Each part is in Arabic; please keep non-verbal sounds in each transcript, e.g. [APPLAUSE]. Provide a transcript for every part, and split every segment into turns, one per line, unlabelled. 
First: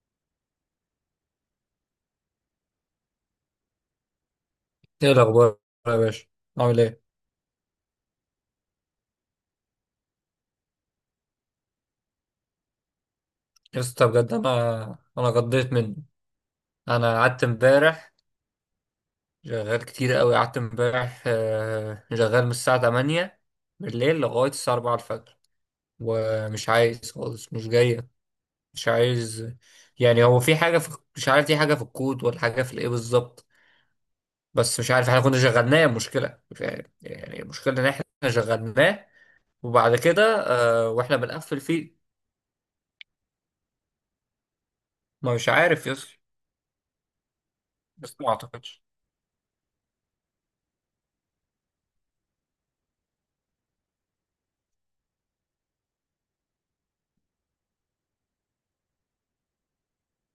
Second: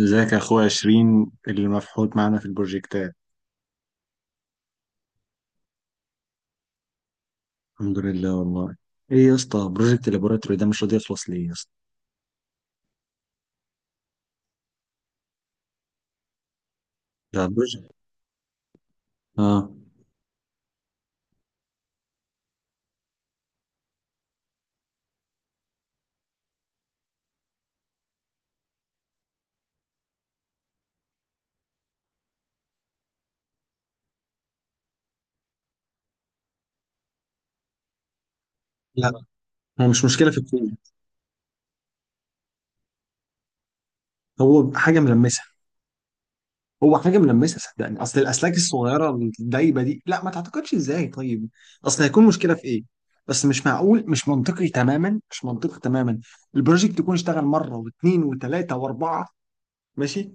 ازيك يا اخويا عشرين اللي مفحوط معانا في البروجكتات.
ايه الاخبار يا باشا؟ عامل ايه
الحمد لله والله. ايه يا اسطى، بروجكت اللابوراتوري ده مش راضي يخلص ليه يا اسطى؟
يا اسطى؟ بجد انا غضيت منه، انا قعدت
ده بروجكت.
امبارح
اه،
شغال كتير قوي، قعدت امبارح، شغال من الساعه 8 بالليل لغايه الساعه 4 الفجر، ومش عايز خالص، مش جايه، مش عايز. يعني هو في حاجه، مش عارف، في حاجه في الكود ولا حاجه في الايه بالظبط. بس مش عارف، احنا كنا شغلناه، المشكله يعني المشكله ان احنا شغلناه
لا، هو
وبعد
مش
كده،
مشكله في الكود،
واحنا بنقفل فيه.
هو حاجه
ما
ملمسه.
مش عارف يا اسطى،
هو حاجه ملمسه صدقني،
بس
اصل
ما
الاسلاك
اعتقدش.
الصغيره الدايبه دي. لا، ما تعتقدش ازاي؟ طيب اصل هيكون مشكله في ايه؟ بس مش معقول، مش منطقي تماما، مش منطقي تماما. البروجكت يكون اشتغل مره واثنين وثلاثه واربعه، ماشي،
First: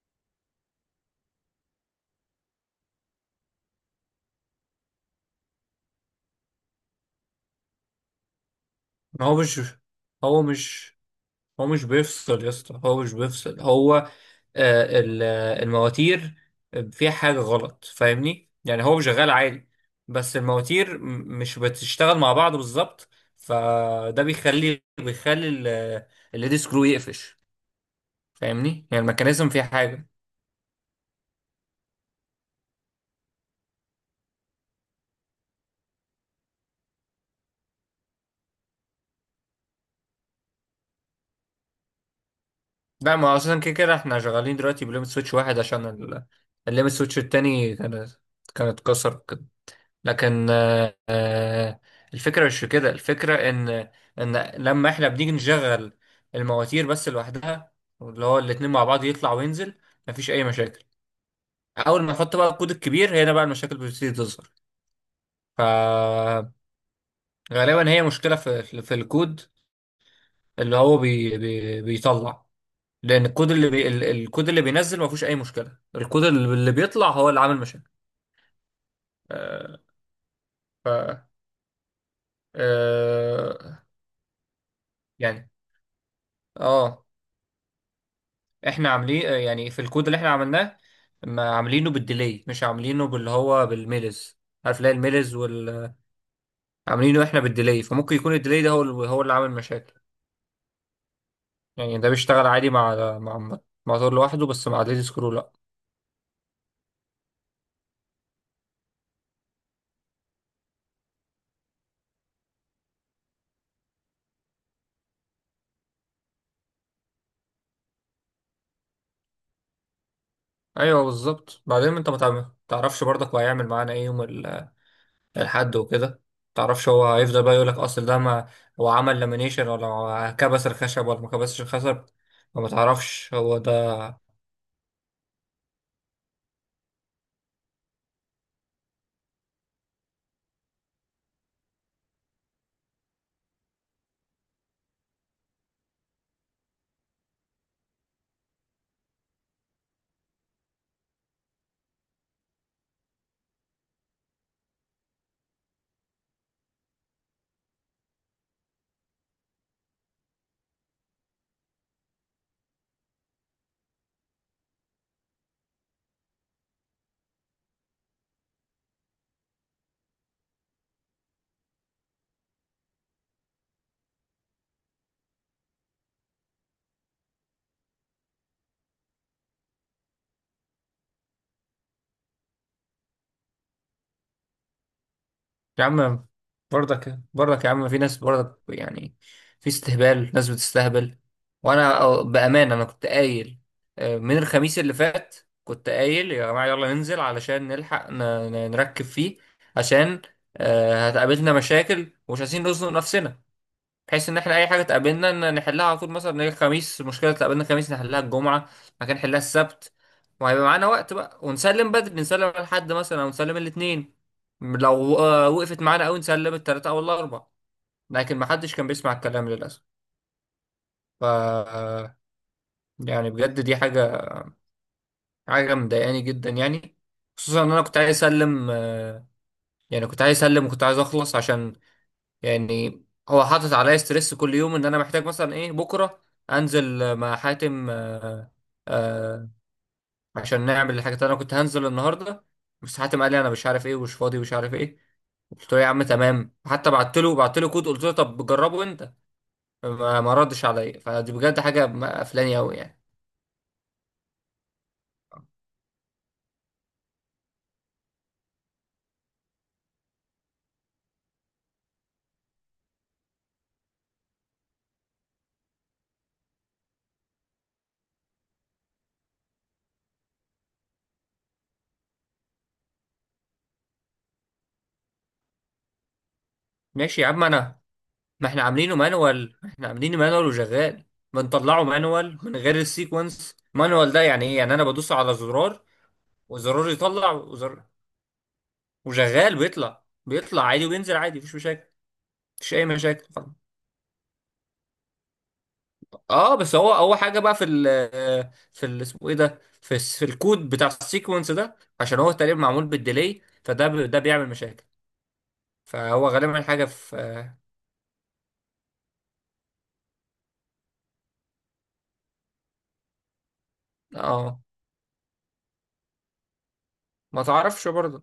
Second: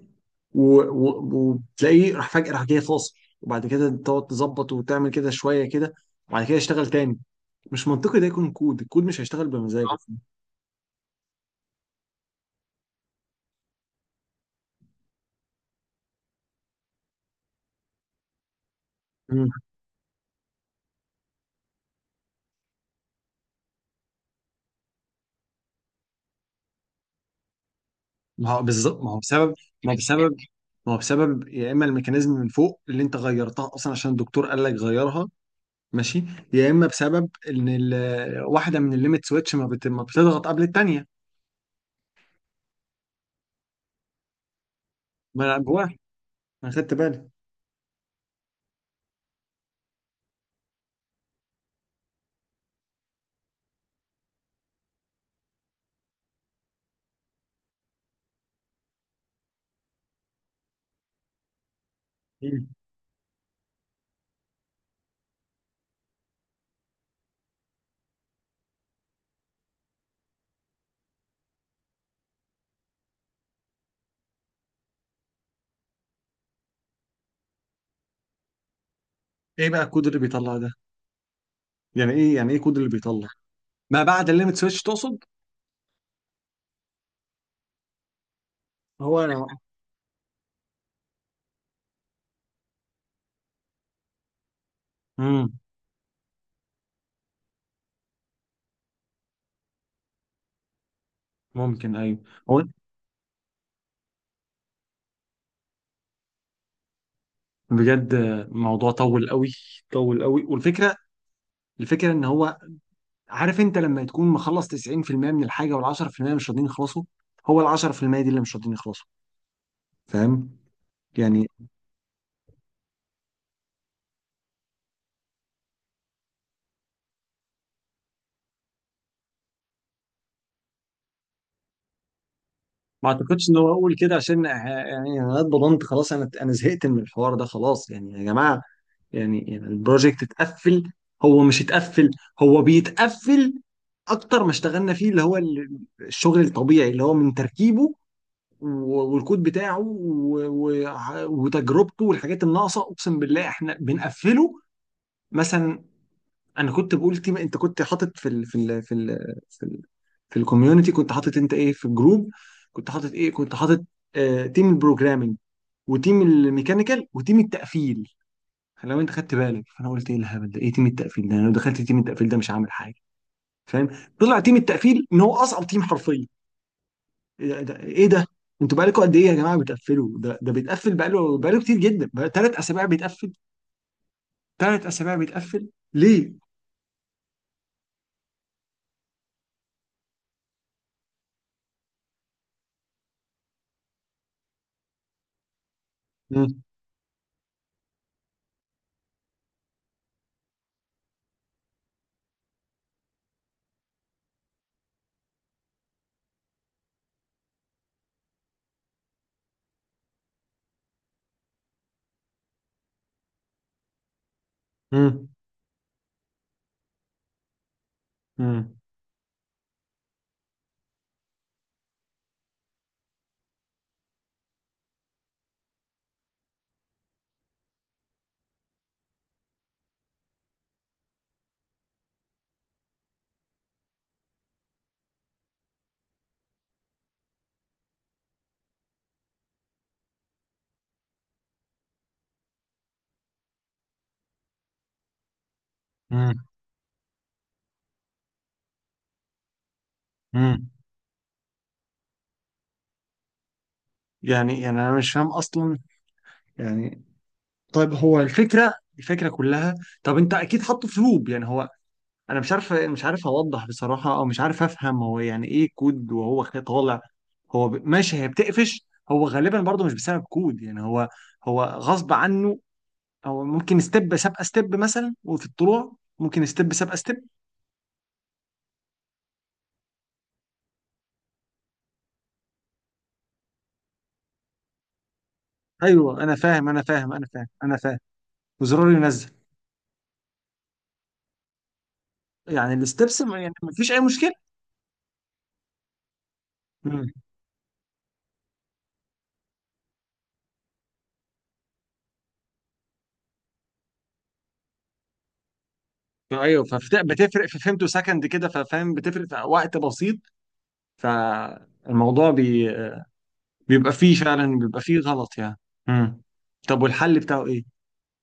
و- و- وتلاقيه راح فجأة، راح جاي فاصل، وبعد كده تقعد تظبط وتعمل كده شوية كده، وبعد كده يشتغل تاني. مش منطقي ده يكون كود، الكود مش
ما
هيشتغل بمزاجه.
هو مش هو مش بيفصل يا اسطى، هو مش بيفصل، هو المواتير فيها حاجة غلط، فاهمني؟ يعني هو شغال
مم.
عادي، بس المواتير مش بتشتغل مع بعض بالظبط، فده بيخلي الليد سكرو يقفش،
ما هو
فاهمني؟ يعني
بالظبط ما هو
الميكانيزم
بسبب
فيها
ما هو
حاجة.
بسبب ما هو بسبب يا اما الميكانيزم من فوق اللي انت غيرتها اصلا عشان الدكتور قال لك غيرها، ماشي، يا اما بسبب ان واحده من الليميت سويتش ما بتضغط قبل الثانيه.
لا، ما هو اصلا كده كده احنا شغالين دلوقتي بليمت سويتش
ما انا
واحد، عشان
جواها، انا
الليمت
خدت
سويتش
بالي.
التاني كانت اتكسر، لكن الفكرة مش في كده، الفكرة إن لما إحنا بنيجي نشغل المواتير بس لوحدها، اللي هو الاتنين مع بعض يطلع وينزل، مفيش أي مشاكل. أول ما نحط بقى
مم.
الكود الكبير هنا بقى المشاكل بتبتدي تظهر، فغالبا هي مشكلة في الكود، اللي هو بي بي بيطلع، لأن الكود الكود اللي بينزل مفيهوش أي مشكلة، الكود اللي بيطلع هو اللي عامل مشاكل
ايه
آه،
بقى الكود اللي بيطلع ده؟
ف
يعني ايه الكود اللي بيطلع؟
آه،
ما بعد الليمت سويتش تقصد؟
يعني اه احنا
هو
عاملين،
انا.
يعني، في الكود اللي احنا عملناه ما عاملينه بالديلي، مش عاملينه باللي هو بالميلز. عارف ليه الميلز
امم.
وال عاملينه احنا بالديلي، فممكن يكون الديلي ده هو اللي عامل مشاكل.
ممكن،
يعني ده
ايوه.
بيشتغل
هو
عادي مع مع موتور لوحده، بس مع ديلي سكرو لا.
بجد الموضوع طول قوي، طول قوي. والفكره ان هو، عارف انت لما تكون مخلص 90% من الحاجه، وال 10% مش راضيين يخلصوا، هو ال 10% دي اللي مش راضيين يخلصوا، فاهم؟
ايوه
يعني
بالظبط. بعدين انت ما تع- تعرفش برضك هو هيعمل معانا ايه يوم الحد وكده، ما تعرفش هو هيفضل بقى يقول لك اصل ده، ما هو عمل لامينيشن ولا كبس الخشب ولا ما كبسش الخشب، وما
ما
تعرفش
اعتقدش ان
هو.
هو اقول كده، عشان يعني انا اتبضنت خلاص، انا زهقت من الحوار ده خلاص يعني يا جماعه. يعني البروجكت اتقفل، هو مش اتقفل، هو بيتقفل. اكتر ما اشتغلنا فيه اللي هو الشغل الطبيعي اللي هو من تركيبه، و- والكود بتاعه و- و- وتجربته والحاجات الناقصه، اقسم بالله احنا بنقفله. مثلا انا كنت بقول تيم، انت كنت حاطط في ال في ال في ال في ال في الكوميونتي، كنت حاطط انت ايه في الجروب؟ كنت حاطط ايه كنت حاطط آه، تيم البروجرامينج وتيم الميكانيكال وتيم التقفيل. لو انت خدت بالك، فانا قلت ايه الهبل ده؟ ايه تيم التقفيل ده؟ انا لو دخلت تيم التقفيل ده مش هعمل حاجه، فاهم؟ طلع تيم التقفيل ان هو اصعب تيم حرفيا. ايه ده؟ ايه ده؟ انتوا بقالكم قد ايه يا جماعه بتقفلوا؟ ده ده بيتقفل بقاله، بقاله كتير جدا، بقى 3 اسابيع بيتقفل. 3 اسابيع بيتقفل
يا عم،
ليه؟
برضك برضك يا عم، في ناس برضك يعني، في استهبال، ناس بتستهبل. وانا بامانه انا كنت قايل من الخميس اللي فات، كنت قايل يا
مم.
جماعه يلا ننزل علشان نلحق نركب فيه، عشان هتقابلنا مشاكل ومش عايزين نزنق نفسنا، بحيث ان احنا اي حاجه تقابلنا ان نحلها على طول. مثلا نيجي الخميس، مشكله تقابلنا الخميس نحلها الجمعه، مكان نحلها السبت، وهيبقى معانا وقت بقى ونسلم بدري، نسلم على الحد مثلا او نسلم الاثنين. لو
مم.
وقفت معانا قوي نسلم الثلاثه او الاربعه، لكن ما
مم.
حدش كان بيسمع الكلام للاسف. ف يعني بجد دي حاجه، حاجه مضايقاني جدا يعني، خصوصا ان انا كنت عايز اسلم. يعني كنت عايز اسلم وكنت عايز اخلص، عشان يعني هو حاطط عليا ستريس كل يوم، ان انا محتاج مثلا ايه، بكره انزل مع حاتم آه عشان نعمل الحاجات اللي انا كنت هنزل النهارده، بس حاتم قال لي انا مش عارف ايه ومش فاضي ومش عارف ايه. قلت له يا عم
مم.
تمام، حتى بعت له كود، قلت له طب جربه انت، ما ردش
مم.
عليا، فدي بجد حاجه قفلاني قوي يعني.
يعني، يعني انا مش فاهم اصلا، يعني. طيب هو الفكره، الفكره كلها، طب انت اكيد حاطه في لوب، يعني هو، انا مش عارف اوضح بصراحه، او مش عارف افهم هو يعني ايه كود وهو طالع. ماشي، هي بتقفش. هو غالبا برضه مش بسبب كود، يعني هو، هو غصب عنه. هو ممكن ستيب سابقه ستيب مثلا، وفي الطلوع ممكن ستيب سابقه ستيب.
ماشي يا عم انا، ما احنا عاملينه مانوال، احنا عاملينه مانوال وشغال، بنطلعه مانوال من غير السيكونس. مانوال ده يعني ايه؟ يعني انا بدوس على زرار
ايوه انا فاهم انا
وزرار
فاهم انا
يطلع
فاهم انا فاهم. وزرار ينزل.
وشغال، بيطلع عادي وبينزل عادي، مفيش مشاكل، مفيش
يعني
اي
الستبس
مشاكل خالص.
يعني مفيش اي مشكله.
اه، بس هو
مم.
اول حاجه بقى في ال في ال اسمه ايه ده، في الكود بتاع السيكونس ده، عشان هو تقريبا معمول بالديلي، فده ده بيعمل مشاكل، فهو غالبا
ايوه،
حاجه في
فبتفرق في،
اه
فهمته سكند كده، ففاهم بتفرق في وقت بسيط. فالموضوع بي... بيبقى فيه فعلا،
آه،
بيبقى فيه غلط يعني. مم. طب والحل
ما
بتاعه ايه؟
تعرفش برضه.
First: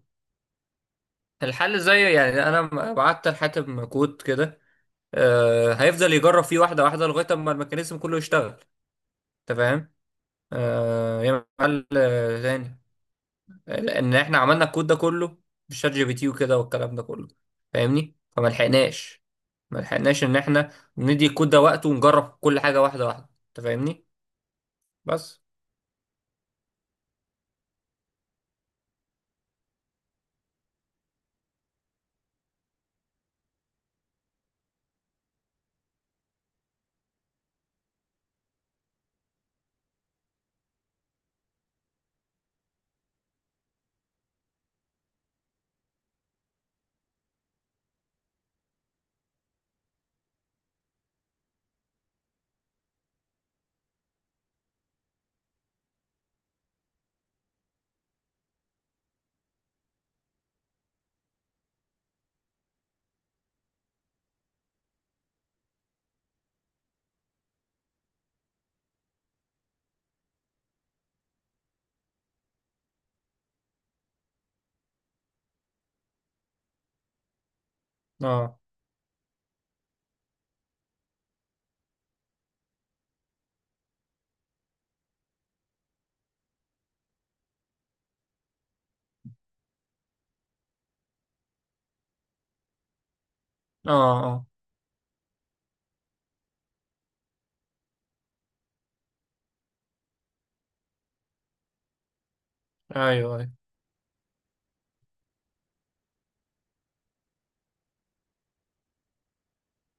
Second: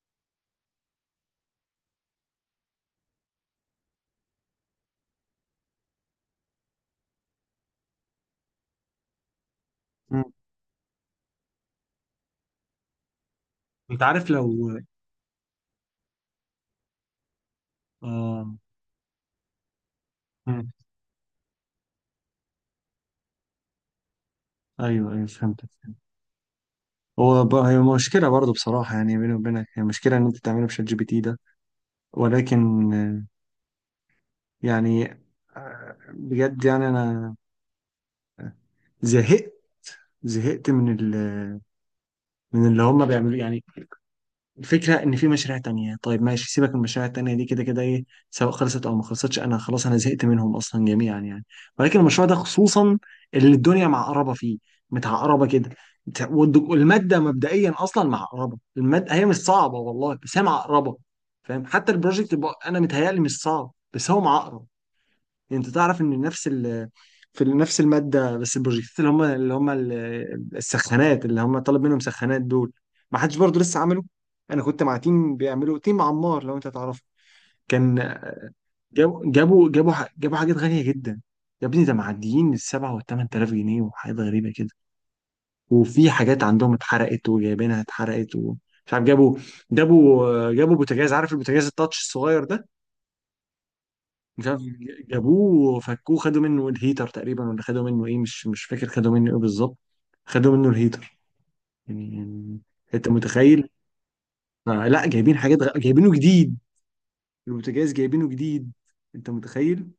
الحل زي يعني انا بعت لحاتم كود كده، آه هيفضل يجرب فيه واحده واحده لغايه اما الميكانيزم كله يشتغل، انت فاهم؟
مم.
آه يعمل حل تاني،
انت
لان
عارف،
احنا عملنا
لو.
الكود ده كله بالشات جي بي تي وكده والكلام ده كله، فاهمني؟ فما
اه.
لحقناش، ما لحقناش ان احنا ندي الكود ده وقته ونجرب كل حاجه واحده واحده، انت فاهمني؟
ايوه ايوه
بس
فهمتك، فهمت. هي مشكله برضه بصراحه، يعني بيني وبينك، هي مشكله ان انت تعمله بشات جي بي تي ده. ولكن يعني. بجد يعني انا زهقت، زهقت من ال، من اللي هم بيعملوا يعني. الفكرة إن في مشاريع تانية، طيب ماشي، سيبك من المشاريع التانية دي، كده كده إيه، سواء خلصت أو ما خلصتش، أنا خلاص، أنا زهقت منهم أصلا جميعا يعني. ولكن المشروع ده خصوصا، اللي الدنيا معقربة فيه، متعقربة كده، بت- والد- والمادة مبدئيا أصلا معقربة. المادة هي مش صعبة والله، بس هي معقربة، فاهم؟ حتى البروجكت بقى أنا متهيألي مش صعب، بس هو معقرب. يعني انت تعرف ان نفس في نفس الماده، بس البروجكتات اللي هم السخانات اللي هم طالب منهم سخانات دول، ما حدش برضه لسه عمله. انا كنت مع تيم بيعملوا، تيم عمار لو انت تعرفه، كان،
اه
جابوا حاجات غاليه جدا. يا ابني ده معديين ال7 وال8 آلاف جنيه، وحاجات غريبة كده، وفي حاجات عندهم اتحرقت، وجايبينها اتحرقت، ومش عارف. جابوا، جابوا بوتاجاز، عارف البوتاجاز التاتش الصغير ده؟
اه اه
مش عارف، جابوه فكوه، خدوا منه الهيتر تقريبا، ولا خدوا منه ايه، مش فاكر خدوا منه ايه بالظبط. خدوا منه الهيتر، يعني، يعني انت
ايوه، ايوه،
متخيل. آه لا، جايبينه جديد، البوتاجاز جايبينه جديد، انت متخيل.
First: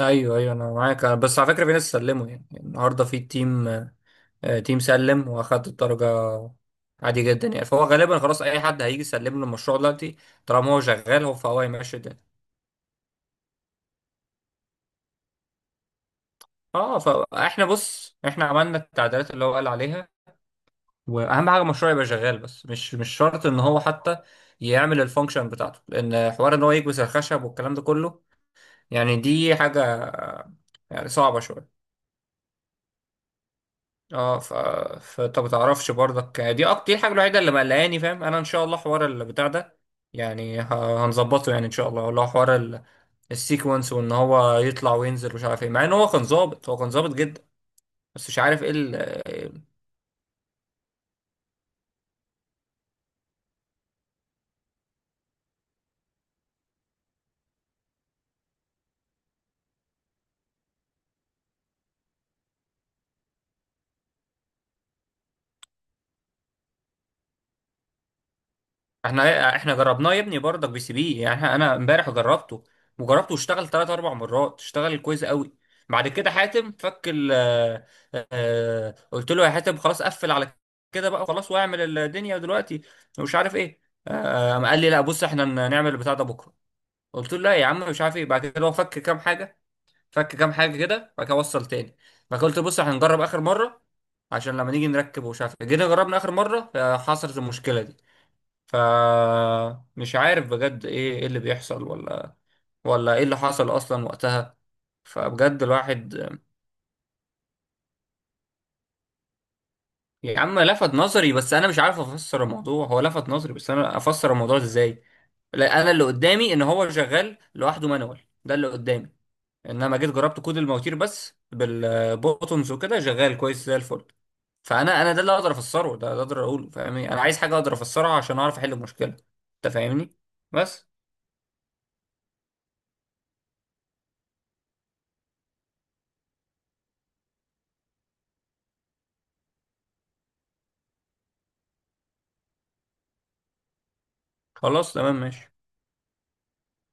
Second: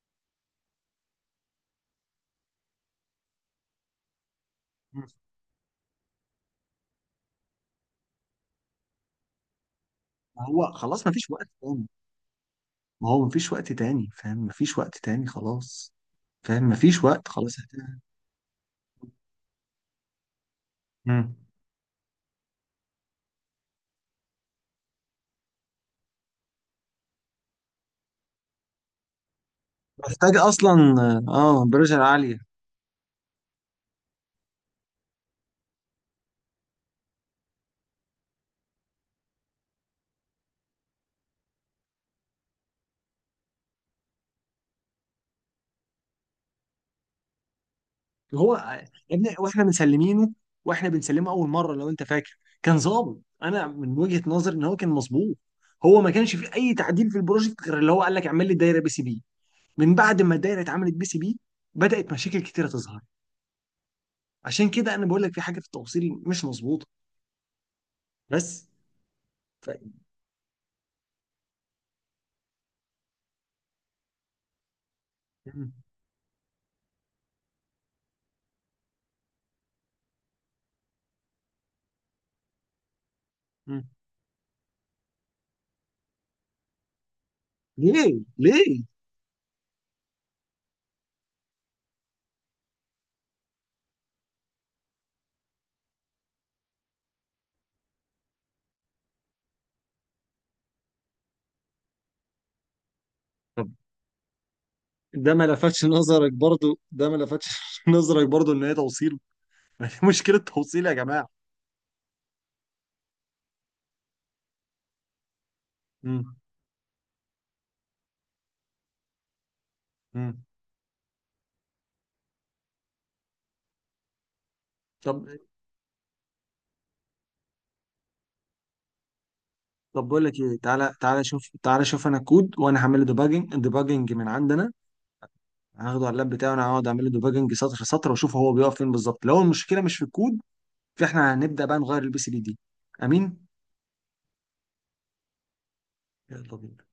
ايوه، ايوه انا معاك، بس على فكره، في ناس سلموا يعني النهارده، في تيم، تيم سلم واخد الدرجه عادي جدا يعني، فهو غالبا خلاص اي حد هيجي يسلم له المشروع دلوقتي،
ما هو
طالما هو
خلاص ما
شغال،
فيش
هو
وقت
فهو
تاني.
هيمشي الدنيا.
ما هو ما فيش وقت تاني، فاهم، ما فيش وقت تاني خلاص، فاهم، ما
اه،
فيش وقت خلاص.
فاحنا بص، احنا عملنا التعديلات اللي هو قال عليها،
مم.
واهم حاجه المشروع يبقى شغال، بس مش شرط ان هو حتى يعمل الفانكشن بتاعته، لان حوار ان هو يكبس الخشب والكلام ده كله، يعني دي حاجه
محتاج اصلا.
يعني صعبه
اه،
شويه.
برجر عالية.
اه ف... فانت ما تعرفش برضك، دي اكتر، دي الحاجه الوحيده اللي مقلقاني، فاهم؟ انا ان شاء الله حوار البتاع ده يعني هنظبطه يعني ان شاء الله، اللي هو حوار السيكونس، وان هو يطلع وينزل مش عارف ايه، مع ان هو كان ظابط، هو كان ظابط جدا، بس مش
هو،
عارف
يا ابني
ايه.
واحنا مسلمينه، واحنا بنسلمه اول مره لو انت فاكر، كان ظابط. انا من وجهه نظري ان هو كان مظبوط. هو ما كانش فيه اي تعديل في البروجكت غير اللي هو قال لك اعمل لي دايره بي سي بي. من بعد ما الدايره اتعملت بي سي بي، بدات مشاكل كتيره تظهر. عشان كده انا بقول لك في حاجه في التوصيل مش مظبوطه. بس.
احنا
ف...
احنا جربناه يا ابني برضك بي سي بي يعني، انا امبارح جربته، وجربته واشتغل ثلاث اربع مرات، اشتغل كويس قوي.
م-
بعد كده حاتم فك ال آه، آه، قلت له يا حاتم خلاص قفل على كده بقى خلاص، واعمل الدنيا دلوقتي ومش عارف
م.
ايه، قام قال لي لا، بص احنا نعمل البتاع ده بكره. قلت له لا يا عم، مش عارف
ليه؟
ايه، بعد كده هو
ليه؟
فك كام حاجه، كده، بعد كده وصل تاني، بعد كده قلت له بص احنا هنجرب اخر مره، عشان لما نيجي نركب ومش عارف إيه. جينا جربنا اخر مره، حصلت المشكله دي، فمش عارف بجد ايه، اللي بيحصل، ولا ايه اللي
طب.
حصل اصلا وقتها.
ده ما
فبجد
لفتش
الواحد،
نظرك برضو؟ ده ما لفتش [LAUGHS] نظرك برضو ان هي توصيل؟ [LAUGHS] مشكله
يا عم
توصيل يا
لفت
جماعه.
نظري، بس انا مش عارف افسر الموضوع، هو لفت نظري، بس انا افسر الموضوع ده ازاي؟ لا، انا اللي
م-
قدامي ان هو شغال لوحده مانوال، ده اللي قدامي، انما جيت
م.
جربت كود المواتير بس بالبوتونز وكده، شغال كويس زي الفل، فانا، ده
طب،
اللي اقدر افسره، ده اقدر اقوله، فاهمني؟ انا عايز حاجه اقدر افسرها عشان اعرف احل المشكله، انت
طب
فاهمني؟
بقول لك ايه،
بس
تعالى شوف، انا كود، وانا هعمل له ديباجنج، ديباجنج من عندنا، هاخده على اللاب بتاعي، وانا هقعد اعمل له ديباجنج سطر سطر، واشوف هو بيقف فين بالظبط. لو المشكله مش في الكود، فاحنا هنبدا بقى نغير البي سي بي دي. امين.
خلاص تمام ماشي.
يلا بينا.